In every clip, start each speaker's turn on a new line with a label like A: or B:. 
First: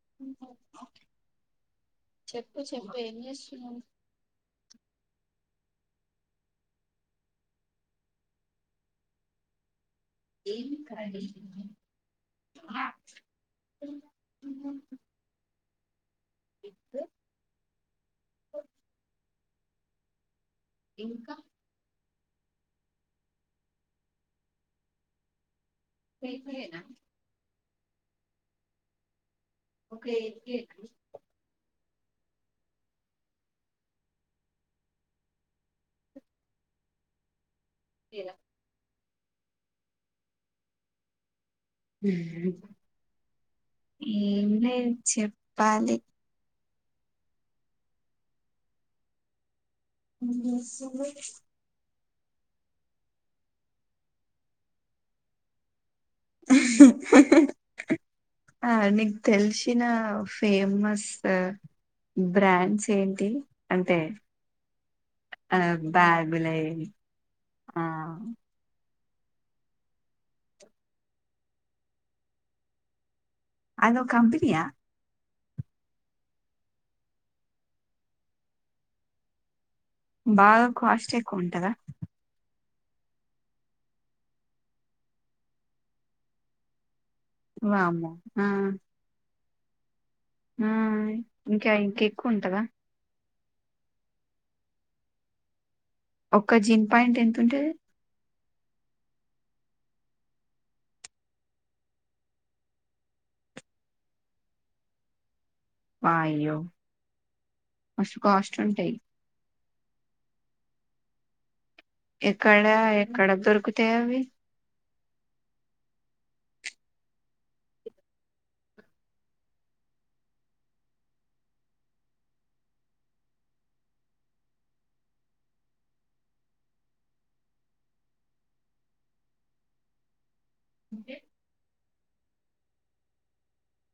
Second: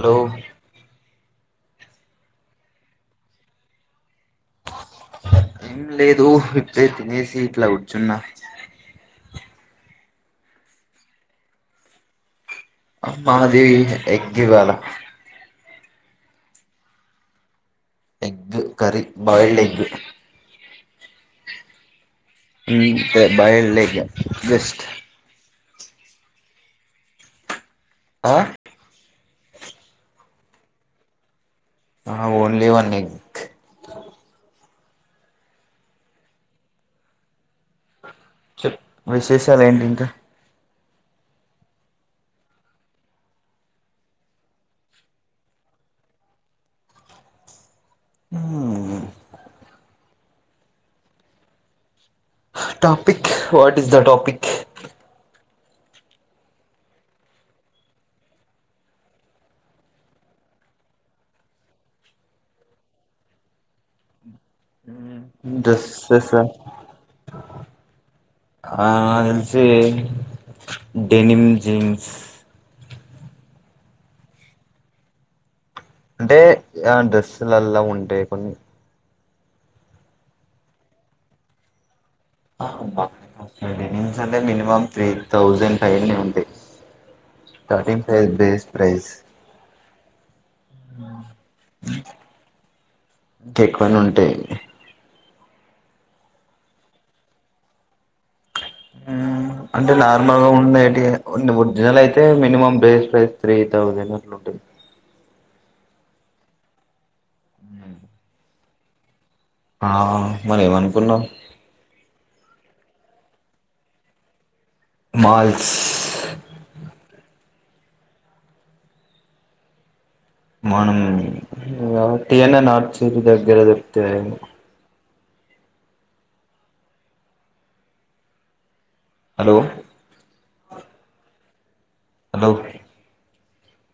A: Hello
B: [inaudible] చెప్పు చెప్పు ఏం చేస్తున్నావ్
A: ఏం లేదు ఇప్పుడే తినేసి ఇట్లా కూర్చున్నా
B: ఏం కరీ
A: మాది ఎగ్ ఇవాళ
B: egg
A: egg curry boiled egg
B: ఇంకా
A: ఇంతే బాయిల్డ్ ఎగ్గే బెస్ట్
B: ఉత్తి ఎగ్ ఫ్రై ఏనా
A: అ!
B: ఒక ఎగ్ ఏనా
A: అహా ఓన్లీ వన్ ఎగ్ చెప్ విశేషాలు ఏంటి ఇంకా
B: ఏమ్ లేవ్ చెప్పాలి
A: మ్మ్మ్
B: నువ్వే some where's
A: topic what is the topic
B: [unintelligible] ఆ నీకు తెలిసిన ఫేమస్ బ్రాండ్స్ ఏంటి అంటే అ
A: డ్రెస్సెస్ ఆ
B: బాబిలే ఆ
A: ఆ.. తెలిసి డెనిమ్ జేమ్స్
B: అదో కంపెనీయా
A: అంటే ఆ డ్రెస్సులల్లా ఉంటాయి కొన్ని
B: బాగా కాస్ట్ ఎక్కువ ఉంటద
A: డెనిమ్స్ అంటే మినిమం త్రీ థౌసండ్ పైనే ఉంటాయ్ థర్టి
B: వామ్మో
A: ఫైవ్
B: ఆ
A: బేస్ట్ ప్రైజ్
B: ఆ ఇంకా ఇంక ఎక్కువ ఉంటందా
A: ఇంకా ఎక్కువనే ఉంటాయి
B: ఒక్క జిన్ పెంట్ ఎంత ఉంటది
A: మ్ అంటే నార్మల్ గా ఉండేటి ఒరిజినల్ అయితే minimum base price three thousand అట్ల ఉంటది [unintelligible]
B: వాయియో మస్తు కాస్ట్ ఉంటాయి
A: ఆ మరి ఏమనుకున్నావ్
B: ఎక్కడ ఎక్కడ దొరుకుతాయ్ అవి
A: మాల్స్ మనం టి ఎన్ ఎ నార్ చెట్టు దగ్గర దొరికుతాయ్ హలో
B: అంటే
A: హలో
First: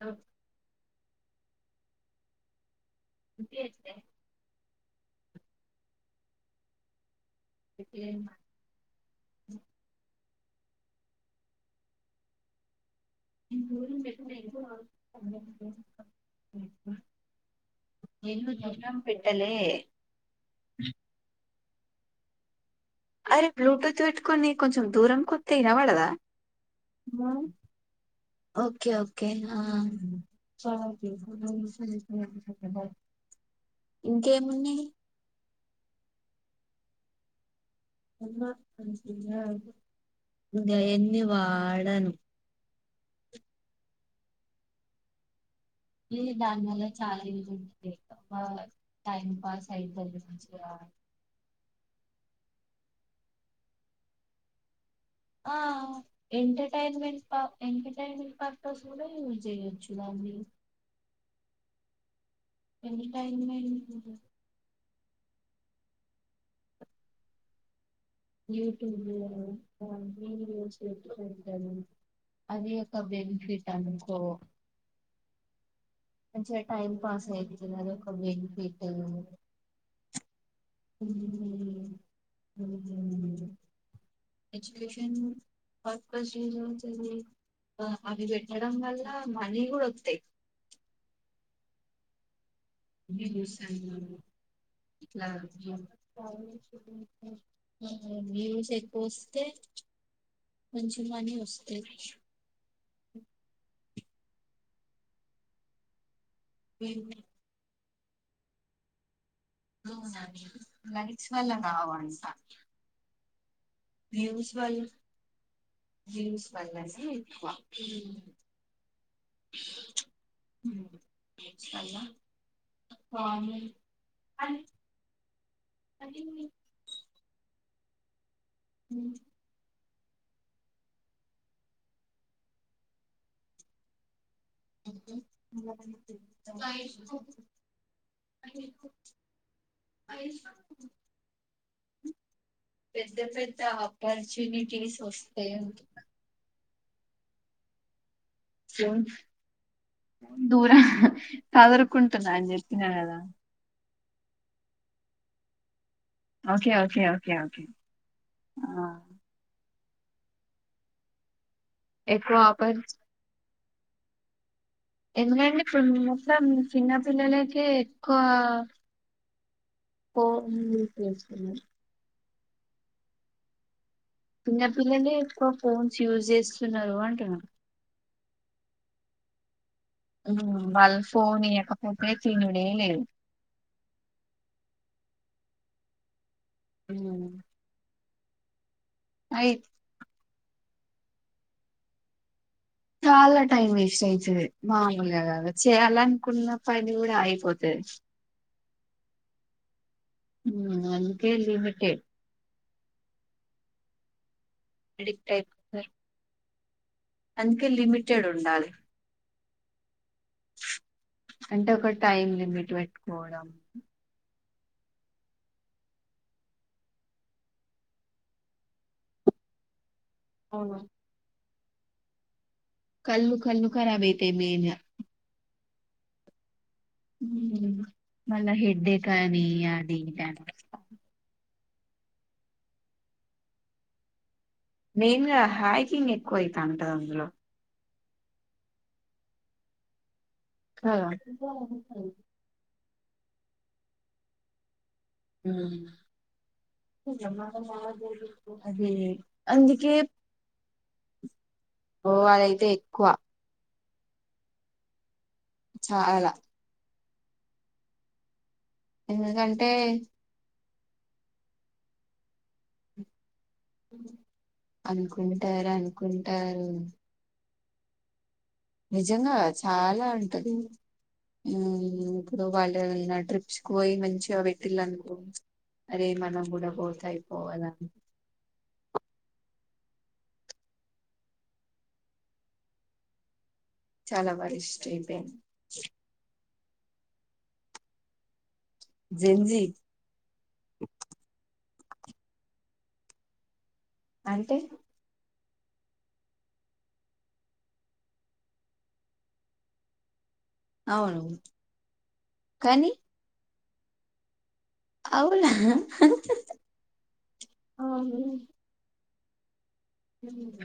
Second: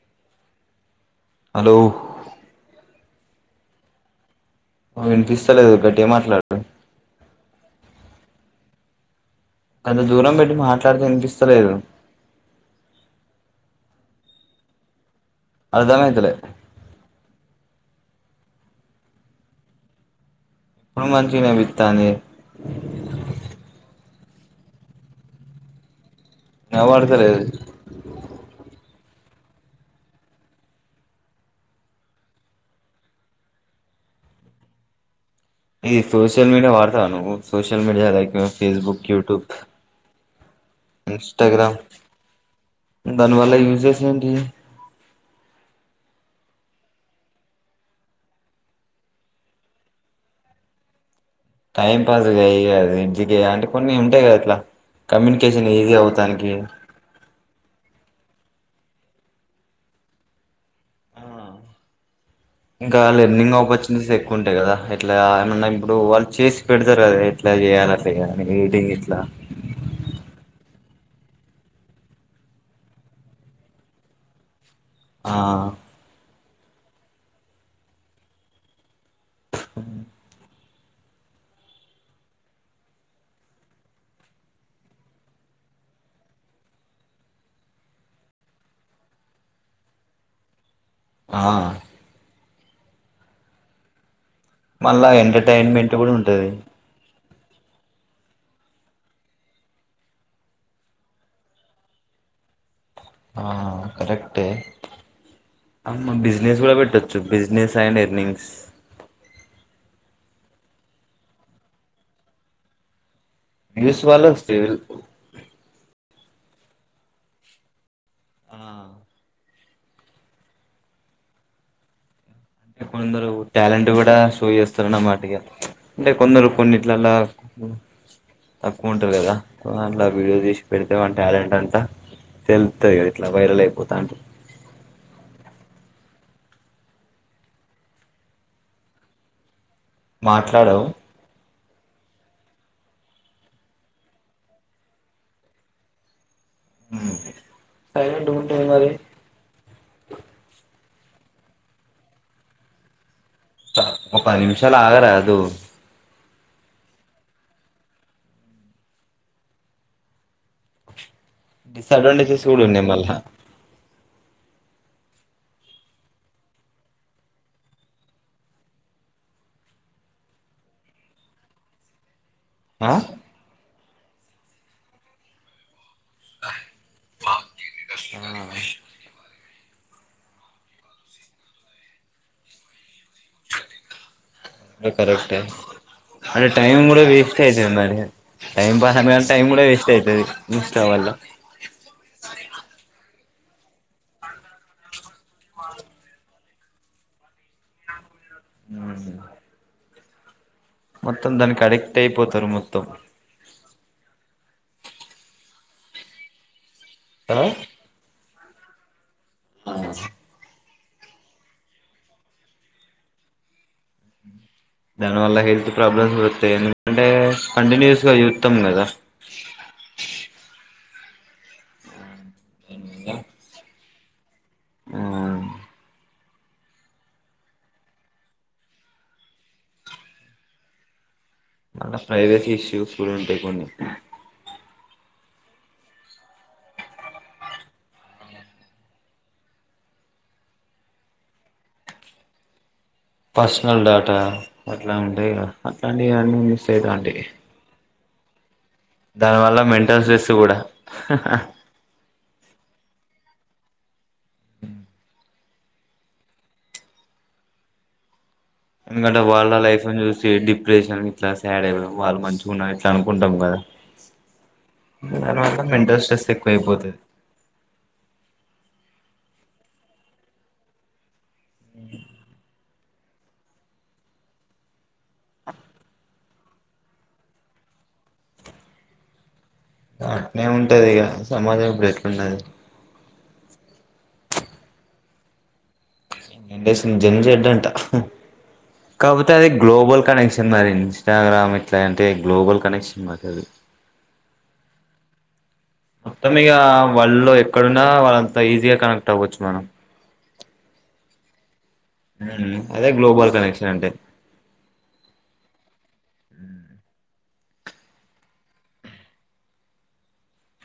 B: హలో
A: హలో
B: ఇంకేంటి
A: ఆ వినిపిస్తలేదు గట్టిగ మాట్లాడు
B: ఎట్టేయ్
A: అంత దూరం పెట్టి మాట్లాడితే వినిపిస్తలేదు
B: నేను దూరం పెట్టలేదు
A: అర్దమయితలే
B: నేను దూరం పెట్టలే
A: ఇప్పుడు మంచిగ వినిపిత్తాంది
B: అరే బ్లూటూత్ పెట్టుకొని కొంచెం దూరం కొత్తే ఇనబడదా
A: వినబడతలేదు
B: ఓకే [inaudible] ఇంకేముంది
A: ఇది సోషల్ మీడియా వాడతా ను్వు social media like Facebook YouTube
B: గాయన్ని ఎన్ని వాడను
A: దానివల్ల యూజ్ చేసాండి
B: దా చాల టై పాస్ అయి
A: టైం పాస్ కాయి కద ఇ అంటే కొన్ని ఉంటాయి కదా ఇట్లా
B: ఆ
A: కమ్యూనికేషన్ ఈజీ అవుతానికి
B: ఎంటటైన్మెట్ ఎంటటైన్మెట్ పర్పస్ యూస్ చేయొచ్చు దాన్ని
A: ఆ, ఇంకా లెర్నింగ్
B: ఎంటర్టైన్మెంట్
A: ఆపర్చునిటీస్ ఎక్కువ ఉంటాయి కదా ఇట్లా ఏమన్నా ఇప్పుడు వాళ్ళు చేసి పెడతారు కదా ఎట్లా చేయాల
B: యూట్యూబ్ లో వీడియోస్ అది ఒక బెనిఫిట్ అనుకో
A: ఆ
B: మంచిగా టైమ్ పాస్ అయితుంది అది ఒక బెనిఫిట్ అంది
A: అ
B: [inaudible] ఎజుకషన్ ఆ ఫస్ అ పెట్టడం వళ్ల్ల మానీ డకుతే
A: ఆ
B: [inaudible]
A: మళ్ళా
B: ఇట్లా
A: ఎంటర్టైన్మెంట్ కూడా ఉంటది
B: వ్యూస్ ఎక్కువస్తే మంచిమాని వస్తే
A: ఆ కరెక్టే అమ్మ బిజినెస్ కూడా పెట్టొచ్చు బిజినెస్ సైండ్ ఎర్నింగ్స్
B: [inaudible]
A: వ్యూస్ వళ్ళ వస్తాయి
B: [inaudible]
A: ఆ
B: [inaudible]
A: కొందరు
B: కామన్
A: టాలెంట్ కూడా షో చేస్తారు నా మాటకి అంటే కొందరు కొన్నిట్లలా తక్కువ ఉంటారు కదా ఇలా వీడియో తీసి పెడితే వాని టాలెంట్ అంతా తెలుతుంది కదా ఇట్లా వైరల్ అయిపోతా అంట
B: [inaudible]
A: మాట్లాడవు
B: పెద్ద పెద్ద ఆపర్చునిటీస్ వస్తే ఉ
A: [inaudible] మరి
B: స దూర కదురుకుంటున్నా అని చెప్పినా కదా
A: ఒక పది నిమిషాలులాగరాదు
B: ఓకే ఓకే ఓకే ఓకే ఎక్కువ
A: డిసడ్వాన్ంటేజెస్
B: ఆపర్చు
A: ఉన్నాయ్ మళ్ళ
B: ఎందుకంటే ఇప్పుడు మొత్తం చిన్నపిల్లలకి ఎక్కువ [inaudible]
A: ఆ
B: చిన్నపిల్లలే ఎక్కువ ఫోన్స్ యూజ చేస్తున్నారు అంటున్నారు వాళ్లకుఫోన్ ఇయ్యకపోతే తినుడలేదు
A: కరెక్ట్ అంటే టై కూడా
B: ఉమ్.
A: వేస్ట్ అయితే మరి టై పాస్ సమ టైం
B: అయి
A: కూడా వేస్ట్ అవుతుంది ఇష్ట వల్ల
B: చాలా టైం వేస్ట్ అయితది మామూలుగా కదా చేయాల అనుకున్న పని కూడా అయిపోతది
A: నమస్తే మొత్తం
B: అందుకే
A: దానికి అడిక్ట్
B: లిమిటెడ్
A: అయిపోతారు మొత్తం
B: అడిక్ట్ అయిపోతార్ అందుకే లిమిటెడ్ ఉండాలి
A: అవును
B: అంటే ఒక టైమ్ లిమిట్ పెట్టుకోవడం
A: దానివల్ల హెల్త్ ప్రాబ్లమ్స్ వస్తాయి ఎందుకంటే కంటిన్యూస్ గా చూస్తాం కదా [unintelligible]
B: అవును కళ్ళు కళ్ళు కరాబ అయితే మెన్గా మళ్ళీ హెడేక్ అని అదీఇదీ అంటార్
A: మల్ల ప్రైవేట్ ఇష్యూస్ కూడా ఉంటాయ్ కొన్ని
B: మెయిన్ గా హైకింగ్ ఎక్కువ అయితంటుంది అందులో ఆ
A: పర్సనల్ డేటా అట్లా ఉంటాయిగా
B: ఉమ్.
A: అట్లాంటివి అన్నీ మిస్ అయితంటేయ్
B: అదే అందుకే
A: మెంటల్ స్ట్రెస్ కూడా
B: ఓ అయిత్థాయ కువా చాలా
A: ఎందుకంటే వాళ్ళ లైఫ్ని చూసి డీప్ ప్రెషన్ ఇట్లా సాడ్ అయిపో వాళ్ళు మంచిగా ఉనారు ఇట్ల అనుకుంటాం కదా దానివల్ల
B: అనుకుంటారు
A: మెంటల్ స్ట్రెస్ ఎక్కువ
B: అనుకుంటారు
A: అయిపోతది
B: నిజంగా చాలా ఉంటది హ్మ్ ఇప్పుడు వాళ్ళు ఏదన్న ట్రిప్స్ పోయి మంచిగా పెట్టిలనుకో అరే మనం కూడా పోతే అయిపోకదా
A: అట్నే ఉంటది ఇక సమాజం ఇప్పుడు ఎట్లునది
B: చాలా వరస్ట్ అయిపోయింది
A: ఏం చేస్తుంది జన్ చెడ అంటా కాకపోతే అది
B: జెంజీ
A: గ్లోబల్ కనెక్షన్ మరి ఇన్స్టాగ్రామ్ ఎట్లా అంటే గ్లోబల్ కనెక్షన్ మాకు అది
B: అంటే
A: మొత్తం ఇగా వరల్డ్ లో ఎక్కడున్నా వాళ్ళంతా ఈజీగా కనెక్ట్ అవ్వచ్చు మనం
B: అవును
A: హ్మ అదే
B: కానీ
A: గ్లోబల్ కనెక్షన్ అంటే
B: అవునా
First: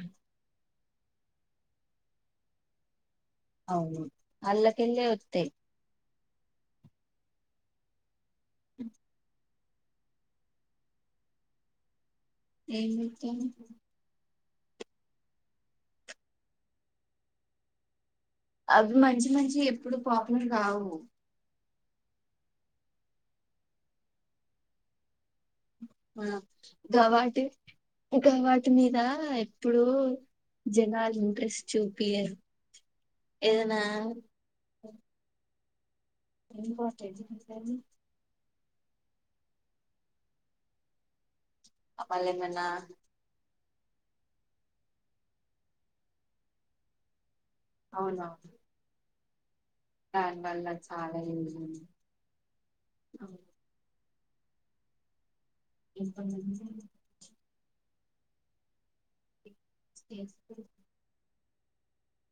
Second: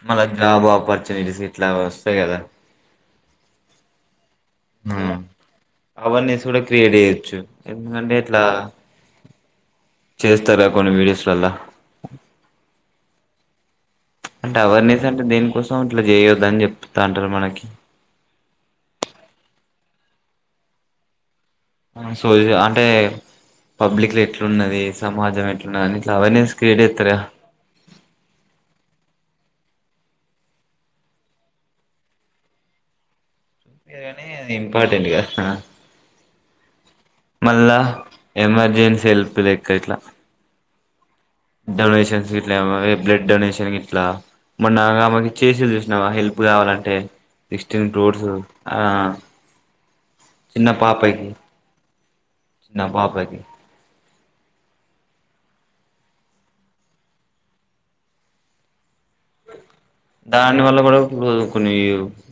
A: మల్ల జాబ్ అప్పోర్చున్టీస్ ఇట్లా వస్తాయ్ కదా
B: అవును అల్లకెళ్లె
A: ఉమ్
B: వస్తాయ్
A: అవేర్నెస్ కూడా క్రియేట్ చేయొచ్చు ఎందుకంటే ఇట్లా చేస్తారగా కొన్ని వీడియోస్లల్లా
B: ఏం చేస్తారు
A: అంటే అవేర్నెస్ అంటే దేనికోసం అట్లా చేయవద్ద అని చెప్తా అంటారు మనకి
B: అవి మంచి మంచి వి ఎప్పుడు పాపులర్ కావు
A: సోది అంటే పబ్లిక్ లో ఎట్లున్నది సమాజం ఎట్
B: ఆ గవాటు గవాటు మీద ఇప్పుడు జనాలు ఇంట్రెస్ట్ చూపియరు ఏదనా
A: ఇంపార్టెంట్గా హా
B: ఇంపార్టెంట్ గది
A: ఎమర్జెన్సీ హెల్ప్ లెక్క ఇట్ల
B: మళ్ళ
A: డనేషన్స్ ఇట్ల
B: ఏమన్నా
A: ఎవర్ బ్లడ్ డొనేషన్ ఇట్లా మొన్న ఆమెకు చేసా చూసినవా హెల్ప్ కావాలంటే ఇస్టేల్ రోడ్స్
B: అవునవును
A: ఆ ఆ
B: దాని వల్ల చాలా [unintelligible]
A: చిన్న
B: అ
A: పాపకి
B: ఇప్పటినుంచి
A: దాని వల్ల కూడా ఇప్పుడు కొన్ని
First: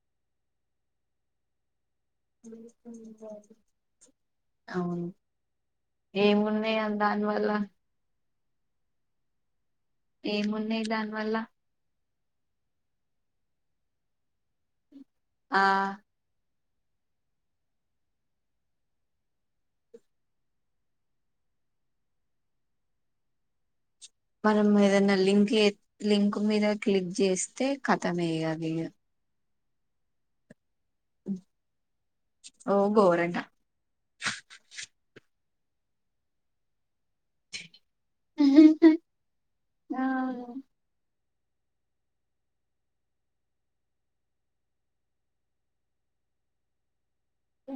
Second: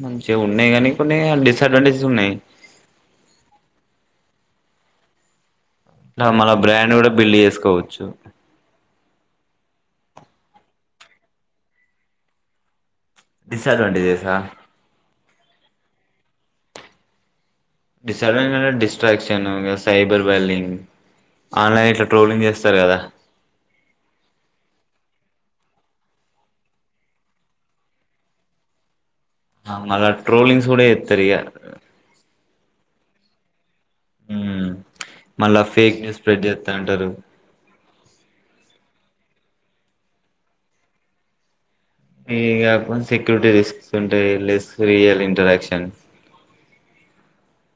A: మంచిగా ఉన్నాయి కానీ కొన్ని డిసడ్వాంటేజ్
B: అవును
A: మన
B: ఏమున్నాయి
A: బ్రాండ్ కూడా
B: దాని
A: బిల్డ్
B: వల్ల
A: చేసుకోవచ్చు
B: ఏమున్నాయి దానివల్ల
A: డిస్అడ్వాంటేజ్సా
B: ఆ
A: డిస్డ్ డిస్ట్రక్షన్గా సైబర్ బైలింగ్ ఆన్లైన్ ఇట్లా ట్రోలింగ్ చేస్తారు కదా
B: మనం ఏదైనా లింక్ లింక్ మీద క్లిక్ చేస్తే కథమే ఇగ అది
A: మళ ట్రోలింగ్ కూడా జేస్తారు ఇగ
B: ఓ గోరంగా
A: ఉమ్ మళ్ళా ఫేక్ న్యూస్ స్ప్రెడ్ చేస్తా అంటారు
B: ఆ
A: ఇగ అకౌంట్ సెక్యూరిటీ రిస్క్స్ ఉంటాయిలెస్ రియల్ ఇంట్రడక్షన్
B: ఏ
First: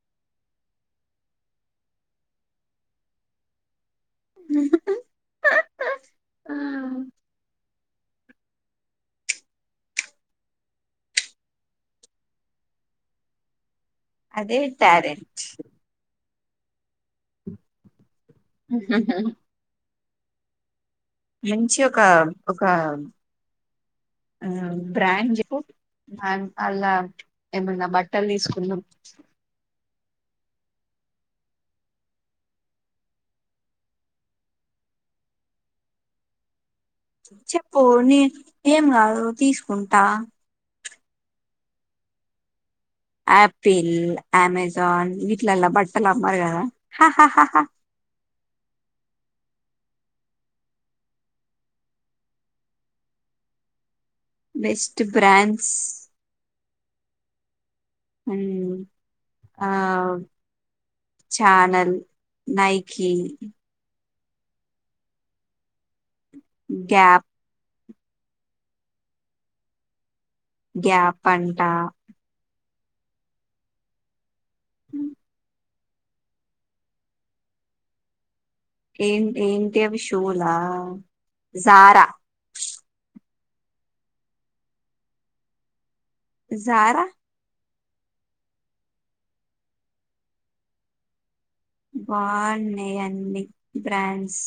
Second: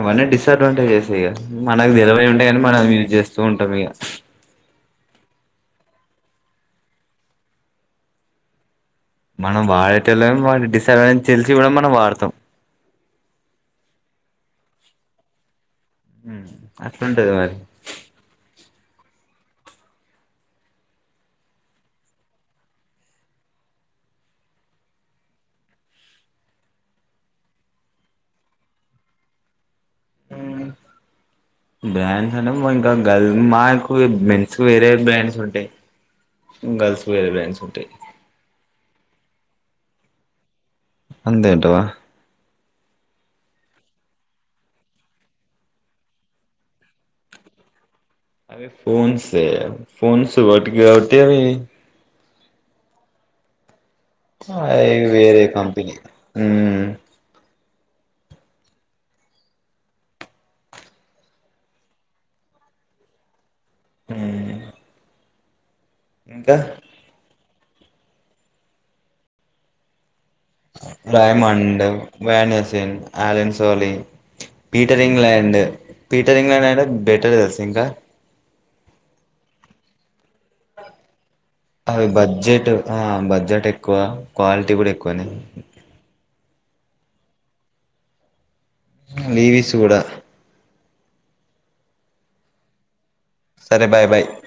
A: అవన్నీ డిస్డ్వాంటేజెస్ ఇగ మనకు తెలవై ఉంటేయి కాని మనం యూజ్ చేస్తూ ఉంటాం ఇగ
B: ఆ
A: మనం వాడేటోల్లం వాటి డిసడ్వంటేజ్ అని తెలిసి కూడా మనం వాడతాం
B: అదే ట్యాలెంట్
A: అట్లుంటాది మరి
B: మంచి ఒక ఒక ఆ బ్రాండ్ చెప్పు మ అలా ఏమన్నా బట్టలు తీసుకుందం
A: ఉమ్ బ్రాండ్స్ అంటే ఇంకా గల్ మాకు మెన్స్ వేరే బ్రాండ్స్ ఉంటాయి గర్ల్స్ వేరే బ్రాండ్స్
B: చెప్పు
A: ఉంటాయి
B: నీ ఏం కాదు తీసుకుంటా
A: అంతే అంటావా
B: ఆపిల్ అమెజాన్ విట్లాళ్ళ బట్టలు అమ్మరు కదా
A: అవి ఫాన్స్ ఫోన్స్ వటికి కాబట్టి అవి అయి
B: బెస్ట్
A: వేరే
B: బ్రాండ్స్
A: కంపెనీ
B: ఉమ్ ఆ చానల్ నైకిీ
A: ఉమ్
B: గ్యాప్ గ్యాప్ అంట
A: రాయమడ్ వేనేస్ దిన్ Allen Solly Peter England Peter England అయనా బెటర్ దెల్సా ఇంకా
B: ఏంటి ఏంటి అవి షూలా జారా
A: అవి బడ్జెట్ ఆ బడ్జెట్ ఎక్కువ క్వాలిటీ కూడా ఎక్కువనే
B: జారా
A: లీవీస్ కూడా
B: బెన్నై అన్ని
A: సరే బాయ్ బాయ్
B: బ్రాండ్స్